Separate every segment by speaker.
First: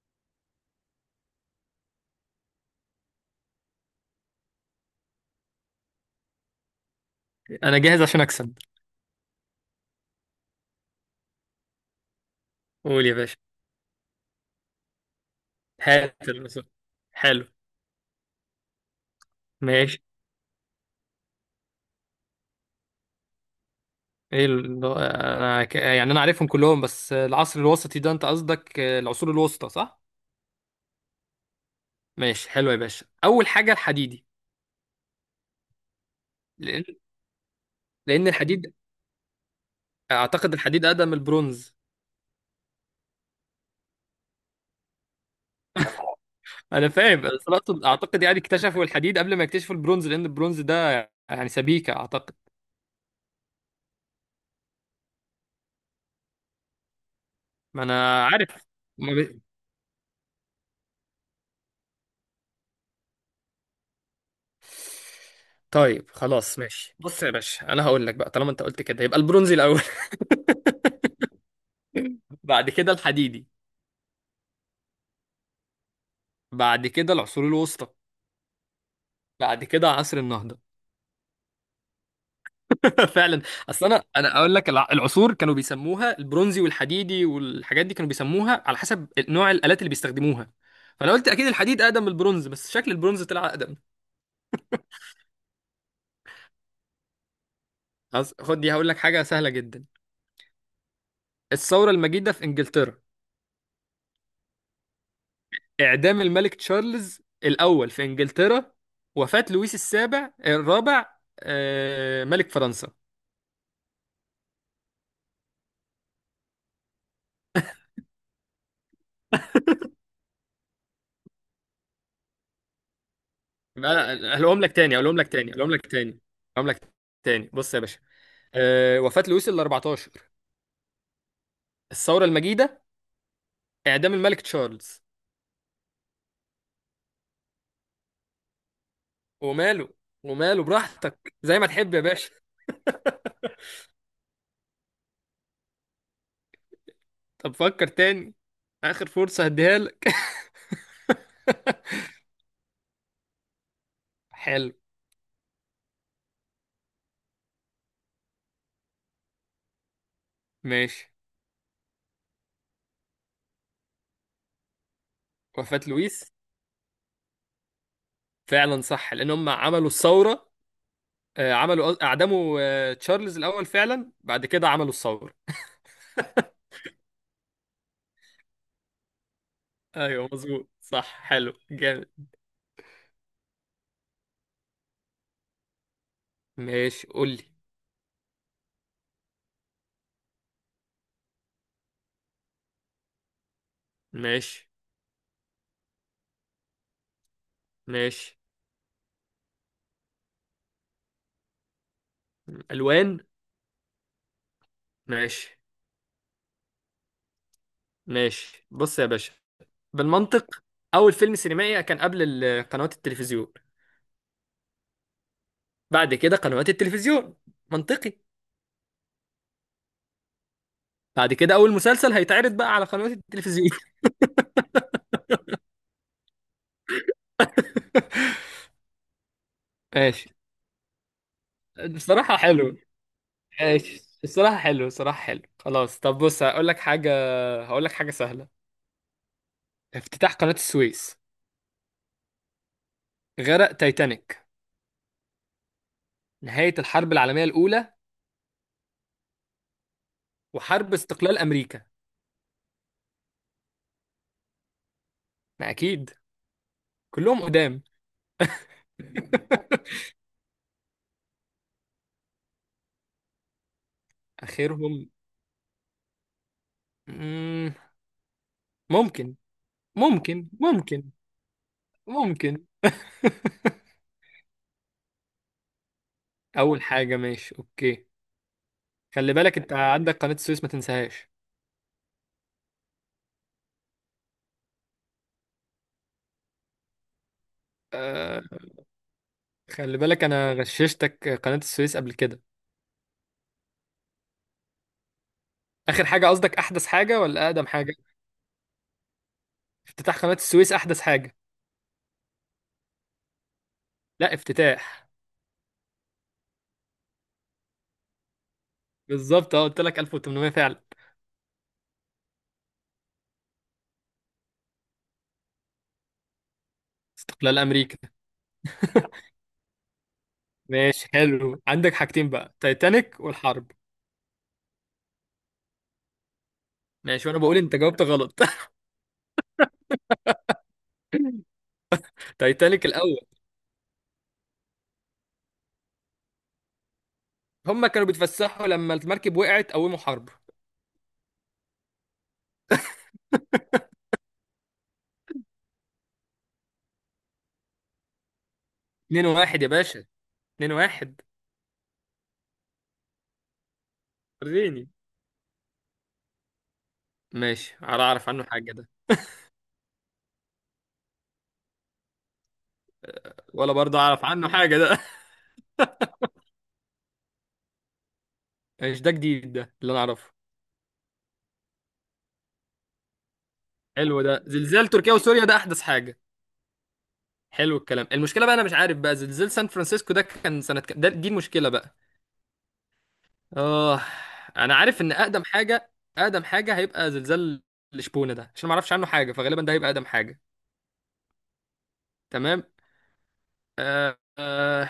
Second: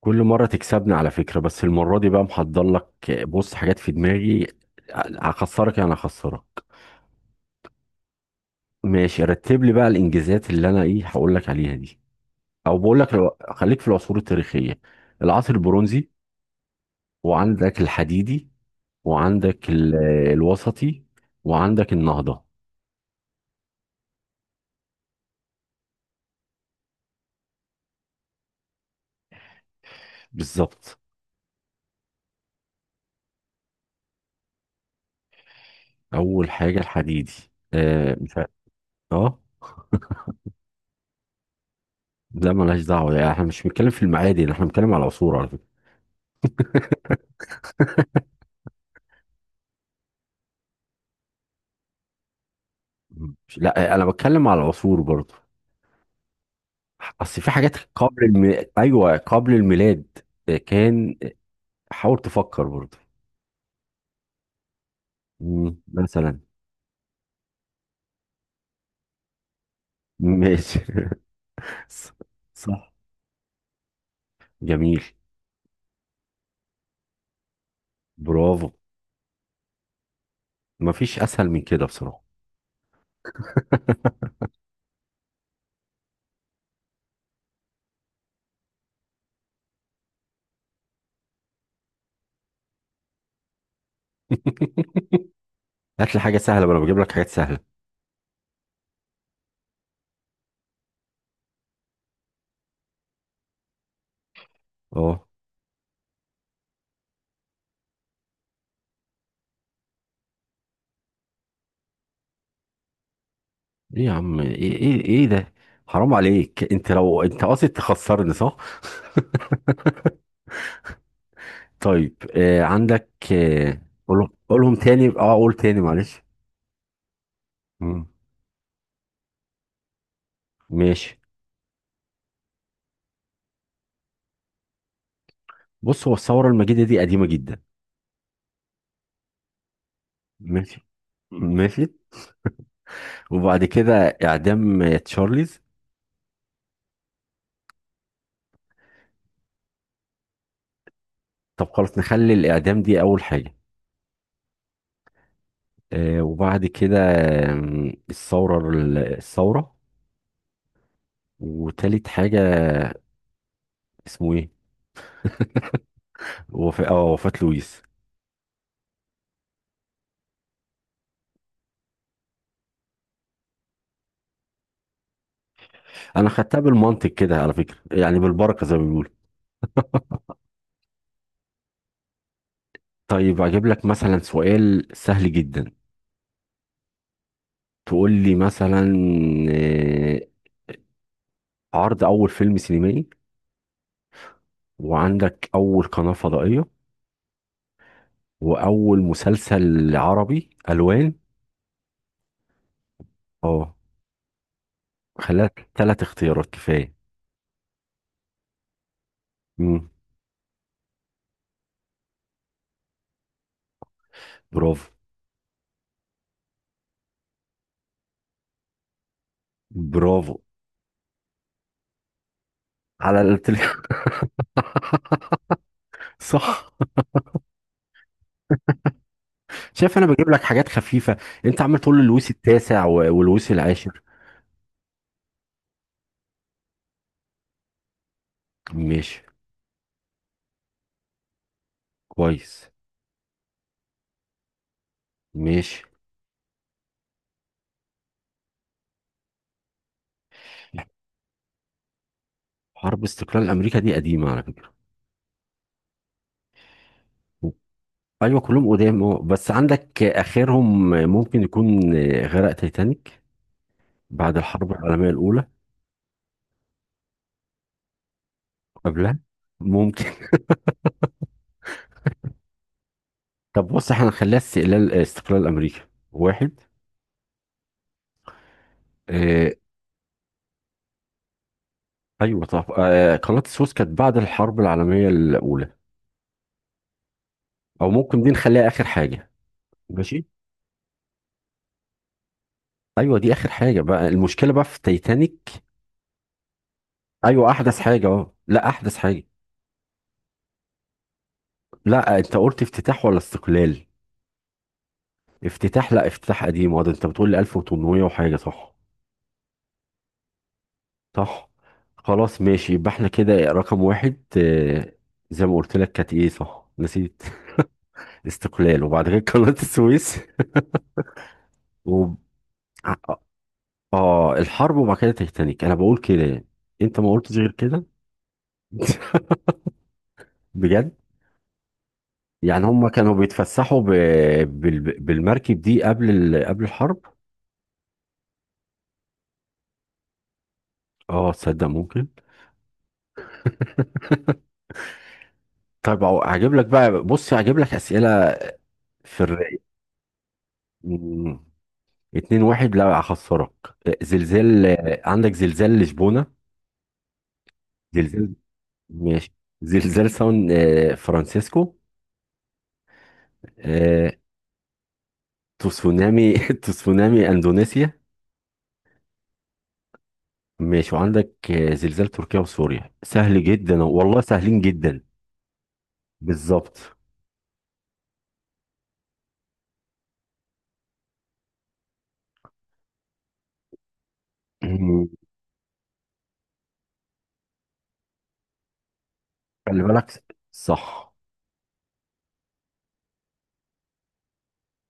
Speaker 1: كل مرة تكسبني على فكرة، بس المرة دي بقى محضر لك. بص، حاجات في دماغي. هخسرك يعني هخسرك.
Speaker 2: انا جاهز عشان اكسب.
Speaker 1: ماشي، رتب لي بقى الانجازات اللي انا ايه هقول لك عليها دي. او بقول
Speaker 2: قول
Speaker 1: لك
Speaker 2: يا باشا.
Speaker 1: خليك في العصور التاريخية. العصر البرونزي.
Speaker 2: هات الرسول. حلو.
Speaker 1: وعندك الحديدي. وعندك ال-
Speaker 2: ماشي.
Speaker 1: آه، الوسطي. وعندك النهضة.
Speaker 2: ايه ال... انا ك... يعني انا عارفهم كلهم، بس العصر الوسطي ده انت قصدك العصور الوسطى صح؟
Speaker 1: بالظبط.
Speaker 2: ماشي حلو يا باشا، اول حاجه الحديدي.
Speaker 1: اول حاجة
Speaker 2: لان
Speaker 1: الحديدي. آه،
Speaker 2: لان
Speaker 1: مش عارف.
Speaker 2: الحديد،
Speaker 1: اه.
Speaker 2: اعتقد الحديد اقدم من البرونز.
Speaker 1: لا، ملهاش دعوة، يعني احنا مش بنتكلم في المعادن، احنا بنتكلم على العصور على فكرة.
Speaker 2: انا فاهم، بس اعتقد يعني اكتشفوا الحديد قبل ما يكتشفوا البرونز، لان البرونز ده يعني سبيكه اعتقد.
Speaker 1: لا، انا بتكلم على العصور برضه. اصل في حاجات
Speaker 2: ما انا عارف. ما
Speaker 1: ايوه،
Speaker 2: بي-
Speaker 1: قبل الميلاد كان. حاول تفكر برضه.
Speaker 2: طيب
Speaker 1: مثلا.
Speaker 2: خلاص ماشي، بص يا باشا، انا هقول لك بقى، طالما انت قلت كده يبقى البرونزي الاول،
Speaker 1: ماشي. ص-
Speaker 2: بعد
Speaker 1: صح.
Speaker 2: كده الحديدي،
Speaker 1: جميل.
Speaker 2: بعد كده العصور الوسطى،
Speaker 1: برافو.
Speaker 2: بعد كده عصر النهضة.
Speaker 1: مفيش اسهل من كده بصراحه.
Speaker 2: فعلا. اصل انا انا اقول لك، العصور كانوا بيسموها البرونزي والحديدي، والحاجات دي كانوا بيسموها على حسب نوع الآلات اللي بيستخدموها. فانا قلت اكيد الحديد اقدم من البرونز، بس شكل البرونز طلع اقدم.
Speaker 1: هات لي حاجه سهله، ما انا بجيب لك حاجات سهله.
Speaker 2: خلاص خد دي، هقول لك حاجة سهلة جدا. الثورة المجيدة في انجلترا،
Speaker 1: اه،
Speaker 2: اعدام الملك تشارلز الاول في انجلترا، وفاة لويس السابع الرابع، ملك فرنسا.
Speaker 1: ايه يا عم، ايه ايه ايه ده؟ حرام عليك، انت لو انت قاصد تخسرني صح. طيب عندك،
Speaker 2: انا هقولهم لك
Speaker 1: قولهم
Speaker 2: تاني،
Speaker 1: تاني،
Speaker 2: هقولهم لك تاني،
Speaker 1: قول
Speaker 2: هقولهم
Speaker 1: تاني،
Speaker 2: لك تاني،
Speaker 1: معلش.
Speaker 2: هقولهم لك تاني. بص يا باشا،
Speaker 1: مم.
Speaker 2: أه وفاة لويس ال 14،
Speaker 1: ماشي.
Speaker 2: الثورة المجيدة، اعدام الملك تشارلز.
Speaker 1: بص، هو الثوره المجيده دي قديمه جدا.
Speaker 2: وماله، وماله
Speaker 1: ماشي.
Speaker 2: براحتك زي ما
Speaker 1: ماشي.
Speaker 2: تحب يا باشا.
Speaker 1: وبعد كده إعدام تشارليز.
Speaker 2: طب فكر تاني، اخر فرصة هديها لك.
Speaker 1: طب خلاص نخلي الإعدام دي أول حاجة.
Speaker 2: حلو.
Speaker 1: وبعد كده الثورة الثورة.
Speaker 2: ماشي،
Speaker 1: وتالت حاجة اسمه إيه؟
Speaker 2: وفاة لويس
Speaker 1: وفاة لويس.
Speaker 2: فعلا صح، لان هم عملوا الثورة، عملوا اعدموا تشارلز الاول فعلا، بعد كده عملوا الثورة.
Speaker 1: أنا خدتها بالمنطق كده على فكرة، يعني بالبركة زي ما بيقولوا.
Speaker 2: ايوه مظبوط صح، حلو جامد.
Speaker 1: طيب أجيب لك مثلا سؤال سهل جدا.
Speaker 2: ماشي قول لي.
Speaker 1: تقول لي مثلا آه، عرض أول فيلم سينمائي.
Speaker 2: ماشي.
Speaker 1: وعندك أول قناة فضائية.
Speaker 2: ماشي.
Speaker 1: وأول مسلسل عربي ألوان.
Speaker 2: الوان.
Speaker 1: اه. خليها
Speaker 2: ماشي.
Speaker 1: ثلاث اختيارات كفاية.
Speaker 2: ماشي بص يا باشا،
Speaker 1: مم.
Speaker 2: بالمنطق، اول فيلم سينمائي كان قبل قنوات التلفزيون،
Speaker 1: برافو.
Speaker 2: بعد كده قنوات التلفزيون، منطقي.
Speaker 1: برافو.
Speaker 2: بعد كده اول مسلسل هيتعرض بقى على قنوات
Speaker 1: على التل...
Speaker 2: التلفزيون.
Speaker 1: صح. شايف انا بجيب
Speaker 2: ماشي
Speaker 1: لك حاجات خفيفة، انت عمال تقول اللويس
Speaker 2: الصراحة حلو.
Speaker 1: التاسع واللويس العاشر.
Speaker 2: ماشي الصراحة حلو، الصراحة حلو، خلاص. طب بص هقول لك حاجة، هقول لك حاجة سهلة.
Speaker 1: ماشي.
Speaker 2: افتتاح قناة السويس،
Speaker 1: كويس.
Speaker 2: غرق تايتانيك،
Speaker 1: ماشي.
Speaker 2: نهاية الحرب العالمية الأولى، وحرب استقلال أمريكا.
Speaker 1: حرب استقلال امريكا دي قديمة على فكرة.
Speaker 2: ما أكيد كلهم قدام.
Speaker 1: ايوه كلهم قدام، اه، بس عندك اخرهم ممكن يكون غرق تايتانيك بعد الحرب
Speaker 2: آخرهم.
Speaker 1: العالمية الاولى.
Speaker 2: مم،
Speaker 1: قبلها
Speaker 2: ممكن.
Speaker 1: ممكن.
Speaker 2: ممكن ممكن. ممكن.
Speaker 1: طب بص، احنا هنخليها استقلال امريكا واحد.
Speaker 2: اول حاجه ماشي اوكي. خلي
Speaker 1: آه،
Speaker 2: بالك انت عندك قناه السويس ما تنساهاش.
Speaker 1: ايوه، طب قناه السويس كانت بعد الحرب العالميه الاولى، او ممكن دي
Speaker 2: أه
Speaker 1: نخليها اخر حاجه.
Speaker 2: خلي بالك
Speaker 1: ماشي.
Speaker 2: انا غششتك قناه السويس قبل كده.
Speaker 1: ايوه دي اخر حاجه بقى، المشكله بقى في تايتانيك.
Speaker 2: اخر حاجه قصدك احدث حاجه ولا
Speaker 1: ايوه
Speaker 2: اقدم
Speaker 1: احدث
Speaker 2: حاجه؟
Speaker 1: حاجه، اه لا احدث حاجه.
Speaker 2: افتتاح قناه السويس احدث حاجه.
Speaker 1: لا انت قلت افتتاح ولا استقلال؟
Speaker 2: لا افتتاح.
Speaker 1: افتتاح. لا، افتتاح قديم، وده انت بتقول لي 1800 وحاجه صح.
Speaker 2: بالظبط، اه قلت لك 1800 فعلا.
Speaker 1: صح. خلاص ماشي، يبقى احنا كده رقم واحد. آه، زي ما قلت لك كانت ايه صح، نسيت.
Speaker 2: استقلال امريكا.
Speaker 1: استقلال وبعد كده قناه السويس
Speaker 2: ماشي حلو، عندك
Speaker 1: و
Speaker 2: حاجتين بقى، تايتانيك والحرب.
Speaker 1: اه الحرب وبعد كده تيتانيك، انا بقول كده يعني. انت ما
Speaker 2: ماشي،
Speaker 1: قلتش
Speaker 2: وانا
Speaker 1: غير
Speaker 2: بقول انت
Speaker 1: كده.
Speaker 2: جاوبت غلط.
Speaker 1: بجد. يعني
Speaker 2: تايتانيك
Speaker 1: هم كانوا
Speaker 2: الاول.
Speaker 1: بيتفسحوا بالمركب دي قبل الحرب.
Speaker 2: هم كانوا بيتفسحوا لما المركب وقعت قوموا حرب.
Speaker 1: اه، تصدق ممكن. طيب أهو هجيب لك بقى، بص هجيب لك اسئله في
Speaker 2: 2
Speaker 1: الرايق.
Speaker 2: 1 يا باشا، 2-1.
Speaker 1: مم. اتنين واحد، لا هخسرك. آه، زلزال
Speaker 2: وريني.
Speaker 1: آه، عندك زلزال لشبونه.
Speaker 2: ماشي، على اعرف
Speaker 1: زلزال.
Speaker 2: عنه حاجه ده؟
Speaker 1: ماشي. زلزال سان فرانسيسكو.
Speaker 2: ولا برضه
Speaker 1: آه،
Speaker 2: اعرف عنه حاجه ده.
Speaker 1: تسونامي تسونامي اندونيسيا.
Speaker 2: مش ده جديد؟ ده اللي انا اعرفه.
Speaker 1: ماشي. وعندك زلزال تركيا وسوريا، سهل جدا والله،
Speaker 2: حلو، ده
Speaker 1: سهلين
Speaker 2: زلزال
Speaker 1: جدا.
Speaker 2: تركيا وسوريا ده احدث حاجه.
Speaker 1: بالظبط.
Speaker 2: حلو الكلام، المشكله بقى انا مش عارف بقى زلزال سان فرانسيسكو ده كان سنه كام، ده دي المشكله بقى. اه. انا عارف
Speaker 1: مم.
Speaker 2: ان اقدم حاجه، اقدم حاجه هيبقى زلزال الشبونه ده، عشان ما اعرفش عنه حاجه فغالبا ده
Speaker 1: خلي
Speaker 2: هيبقى اقدم
Speaker 1: بالك.
Speaker 2: حاجه.
Speaker 1: صح.
Speaker 2: تمام. آه آه.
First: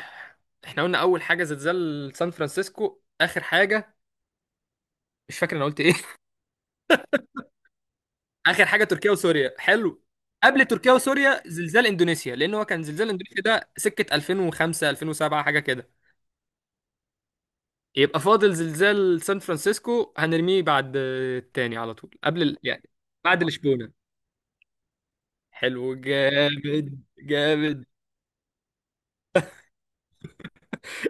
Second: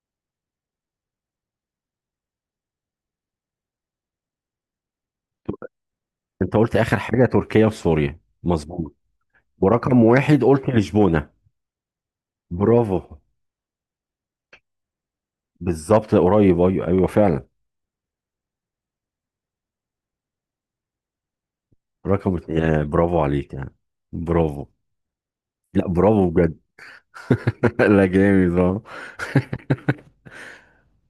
Speaker 2: احنا قلنا اول حاجه زلزال سان فرانسيسكو. اخر حاجه مش فاكر انا قلت ايه.
Speaker 1: انت قلت اخر حاجه تركيا وسوريا،
Speaker 2: اخر حاجه
Speaker 1: مظبوط.
Speaker 2: تركيا وسوريا، حلو.
Speaker 1: ورقم واحد
Speaker 2: قبل
Speaker 1: قلت
Speaker 2: تركيا
Speaker 1: لشبونه.
Speaker 2: وسوريا زلزال اندونيسيا، لان هو كان زلزال
Speaker 1: برافو.
Speaker 2: اندونيسيا ده سكه 2005 2007 حاجه كده.
Speaker 1: بالظبط قريب، ايوه ايوه فعلا.
Speaker 2: يبقى فاضل زلزال سان فرانسيسكو، هنرميه بعد التاني على طول،
Speaker 1: رقم اتنين
Speaker 2: يعني
Speaker 1: برافو
Speaker 2: بعد
Speaker 1: عليك يعني.
Speaker 2: لشبونه.
Speaker 1: برافو. لا،
Speaker 2: حلو
Speaker 1: برافو بجد.
Speaker 2: جامد جامد.
Speaker 1: لا، جامد اه.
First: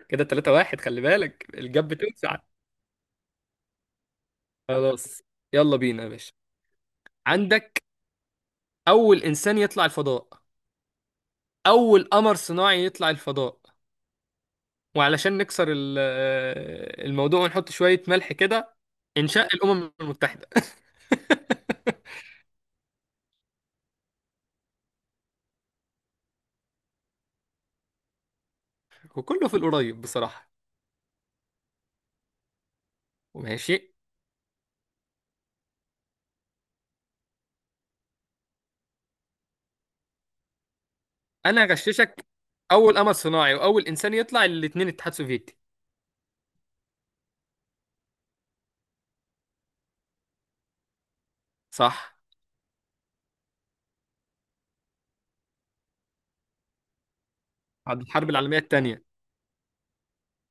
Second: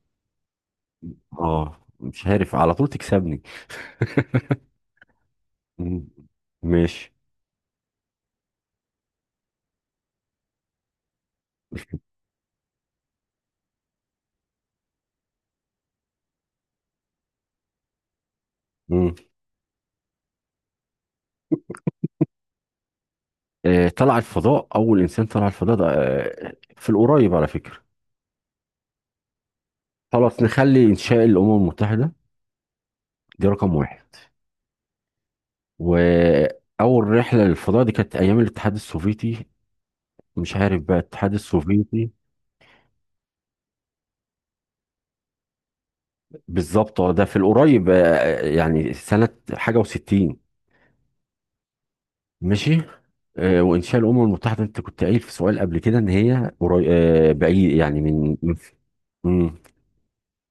Speaker 2: كده 3-1، خلي بالك
Speaker 1: اه،
Speaker 2: الجاب
Speaker 1: مش
Speaker 2: بتوسع.
Speaker 1: عارف، على طول تكسبني.
Speaker 2: خلاص، يلا بينا
Speaker 1: مم.
Speaker 2: يا باشا.
Speaker 1: ماشي.
Speaker 2: عندك اول انسان يطلع الفضاء، اول قمر صناعي يطلع الفضاء، وعلشان نكسر الموضوع ونحط شوية ملح كده
Speaker 1: مم.
Speaker 2: انشاء الامم المتحدة.
Speaker 1: طلع الفضاء، أول إنسان طلع الفضاء ده في القريب على فكرة.
Speaker 2: وكله في القريب
Speaker 1: خلاص
Speaker 2: بصراحة.
Speaker 1: نخلي إنشاء الأمم المتحدة دي رقم
Speaker 2: وماشي.
Speaker 1: واحد. وأول رحلة للفضاء دي كانت أيام الاتحاد السوفيتي، مش عارف بقى الاتحاد
Speaker 2: انا
Speaker 1: السوفيتي.
Speaker 2: هغششك، اول قمر صناعي واول انسان يطلع، الاتنين اتحاد سوفيتي.
Speaker 1: بالظبط. اه ده في القريب، يعني سنة حاجة 60.
Speaker 2: صح.
Speaker 1: ماشي. وإنشاء الأمم المتحدة أنت كنت قايل في سؤال قبل كده إن هي قريب بعيد، يعني
Speaker 2: بعد الحرب العالمية التانية،
Speaker 1: مم.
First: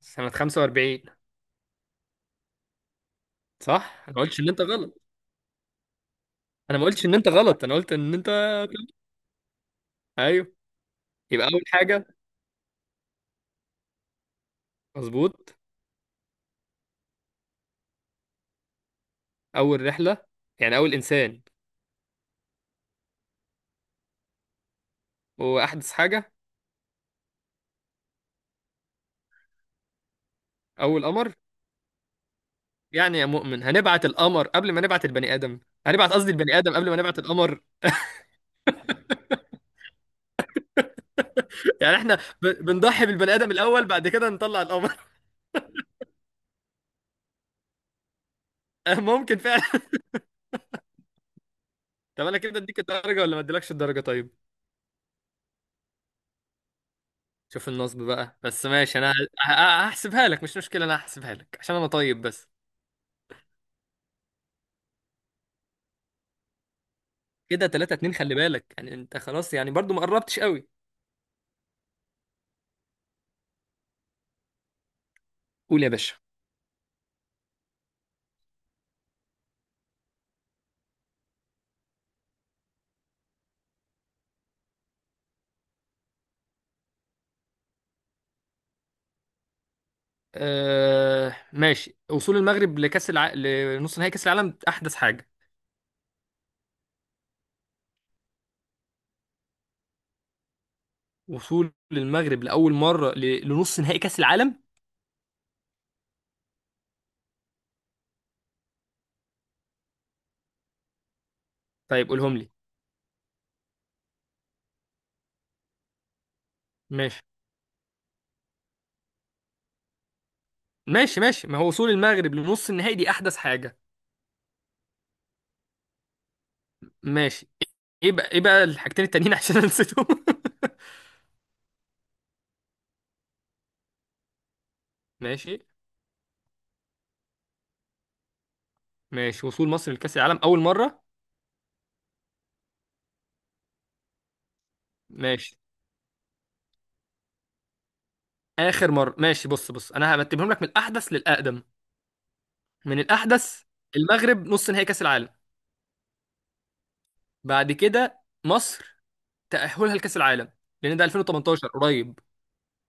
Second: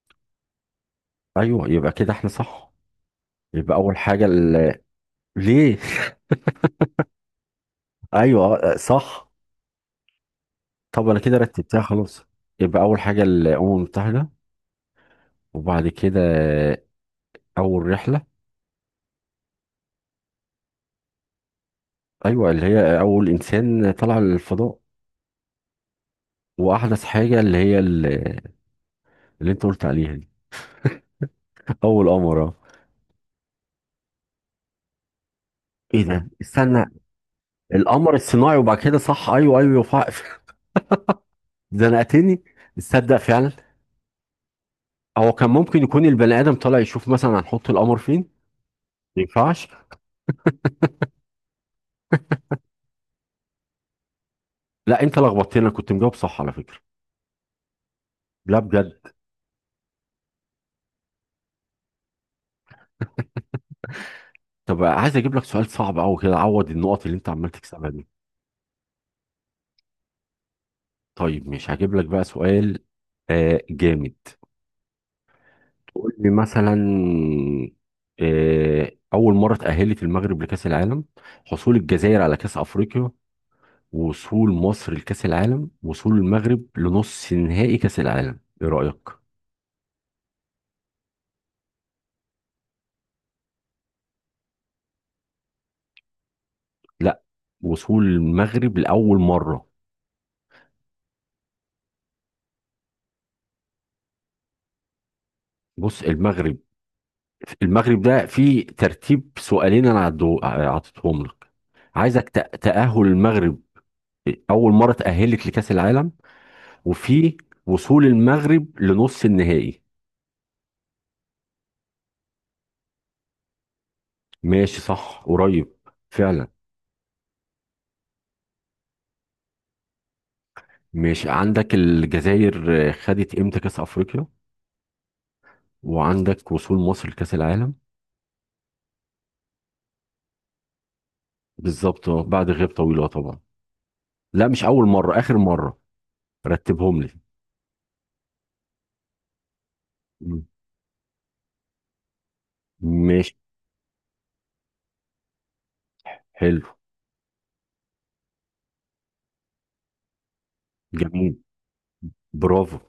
Speaker 2: سنة 45.
Speaker 1: أيوه، يبقى كده إحنا صح. يبقى أول
Speaker 2: صح. انا ما
Speaker 1: حاجة
Speaker 2: قلتش ان انت غلط،
Speaker 1: ليه؟
Speaker 2: انا ما قلتش ان انت غلط، انا قلت ان انت.
Speaker 1: ايوه صح.
Speaker 2: ايوه.
Speaker 1: طب انا كده
Speaker 2: يبقى اول
Speaker 1: رتبتها
Speaker 2: حاجة.
Speaker 1: خلاص. يبقى اول حاجه الامم المتحده.
Speaker 2: مظبوط.
Speaker 1: وبعد كده اول رحله.
Speaker 2: اول رحلة، يعني اول انسان.
Speaker 1: ايوه اللي هي اول انسان طلع للفضاء.
Speaker 2: واحدث حاجة.
Speaker 1: واحدث حاجه اللي هي اللي انت قلت عليها دي.
Speaker 2: اول قمر.
Speaker 1: اول قمر اه.
Speaker 2: يعني يا مؤمن هنبعت القمر قبل ما نبعت البني آدم،
Speaker 1: ايه
Speaker 2: هنبعت
Speaker 1: ده،
Speaker 2: قصدي البني آدم
Speaker 1: استنى.
Speaker 2: قبل ما نبعت القمر.
Speaker 1: القمر الصناعي، وبعد كده، صح ايوه ايوه
Speaker 2: يعني احنا
Speaker 1: زنقتني.
Speaker 2: بنضحي
Speaker 1: تصدق
Speaker 2: بالبني
Speaker 1: فعلا.
Speaker 2: آدم الأول بعد كده نطلع القمر.
Speaker 1: هو كان ممكن يكون البني ادم طالع يشوف مثلا هنحط القمر فين. ما
Speaker 2: ممكن فعلا.
Speaker 1: ينفعش.
Speaker 2: طب انا كده اديك الدرجة ولا ما اديلكش الدرجة طيب؟
Speaker 1: لا، انت لخبطتني، انا كنت مجاوب صح على فكره.
Speaker 2: شوف النصب بقى،
Speaker 1: لا
Speaker 2: بس ماشي،
Speaker 1: بجد.
Speaker 2: انا هحسبها لك، مش مشكلة انا هحسبها لك عشان انا طيب بس.
Speaker 1: طب عايز اجيب لك سؤال صعب قوي كده عوض النقط اللي انت عمال
Speaker 2: كده
Speaker 1: تكسبها
Speaker 2: 3
Speaker 1: دي.
Speaker 2: 2 خلي بالك يعني انت خلاص، يعني برضو ما قربتش قوي.
Speaker 1: طيب مش هجيب لك بقى سؤال جامد.
Speaker 2: قول يا
Speaker 1: قول
Speaker 2: باشا.
Speaker 1: لي مثلا أول مرة تأهلت المغرب لكأس العالم. حصول الجزائر على كأس أفريقيا. وصول مصر لكأس العالم. وصول المغرب لنص نهائي كأس العالم، إيه رأيك؟
Speaker 2: آه ماشي، وصول المغرب لنص نهائي كأس العالم أحدث حاجة.
Speaker 1: لا، وصول المغرب لأول مرة.
Speaker 2: وصول المغرب لأول مرة لنص نهائي كأس العالم.
Speaker 1: بص المغرب، المغرب ده فيه ترتيب سؤالين أنا عطيتهم لك.
Speaker 2: طيب
Speaker 1: عايزك
Speaker 2: قولهم لي.
Speaker 1: تأهل المغرب أول مرة تأهلت لكأس العالم.
Speaker 2: ماشي.
Speaker 1: وفي وصول المغرب لنص النهائي.
Speaker 2: ماشي. ماشي، ما هو وصول المغرب لنص النهائي دي احدث حاجه.
Speaker 1: ماشي صح قريب فعلا.
Speaker 2: ماشي. ايه بقى، ايه بقى الحاجتين التانيين عشان انا نسيتهم.
Speaker 1: ماشي عندك الجزائر خدت امتى كاس افريقيا؟
Speaker 2: ماشي.
Speaker 1: وعندك وصول مصر لكاس العالم.
Speaker 2: ماشي، وصول مصر لكأس العالم اول مره.
Speaker 1: بالظبط. بعد غياب طويله طبعا. لا مش اول مره، اخر
Speaker 2: ماشي.
Speaker 1: مره. رتبهم لي.
Speaker 2: اخر مره ماشي، بص بص انا
Speaker 1: مم.
Speaker 2: هرتبهم لك من الاحدث للاقدم، من
Speaker 1: ماشي.
Speaker 2: الاحدث. المغرب نص نهائي كأس العالم،
Speaker 1: حلو.
Speaker 2: بعد كده مصر تأهلها لكأس العالم، لان ده
Speaker 1: جميل.
Speaker 2: 2018 قريب.
Speaker 1: برافو.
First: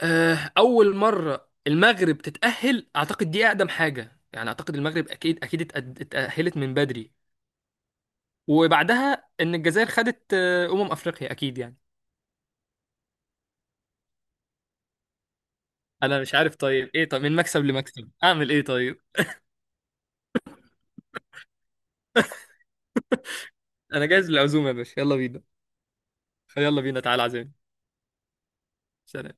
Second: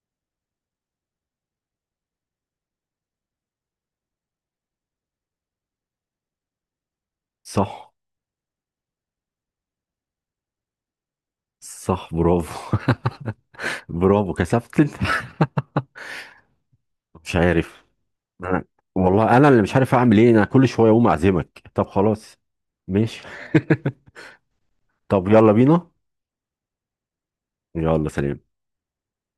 Speaker 2: اول مره المغرب تتاهل اعتقد دي اقدم حاجه، يعني اعتقد المغرب اكيد اكيد اتاهلت من بدري.
Speaker 1: صح.
Speaker 2: وبعدها ان الجزائر خدت افريقيا اكيد يعني.
Speaker 1: صح. برافو. برافو، كسبت انت.
Speaker 2: انا مش عارف طيب، ايه طب
Speaker 1: مش
Speaker 2: من مكسب
Speaker 1: عارف.
Speaker 2: لمكسب اعمل
Speaker 1: أنا-
Speaker 2: ايه طيب؟
Speaker 1: والله انا اللي مش عارف اعمل ايه، انا كل شويه اقوم اعزمك، طب خلاص. ماشي.
Speaker 2: انا جاهز للعزومه يا باشا، يلا
Speaker 1: طب
Speaker 2: بينا.
Speaker 1: يلا بينا.
Speaker 2: يلا بينا تعالى عزيمه.
Speaker 1: يلا، سلام.
Speaker 2: سلام.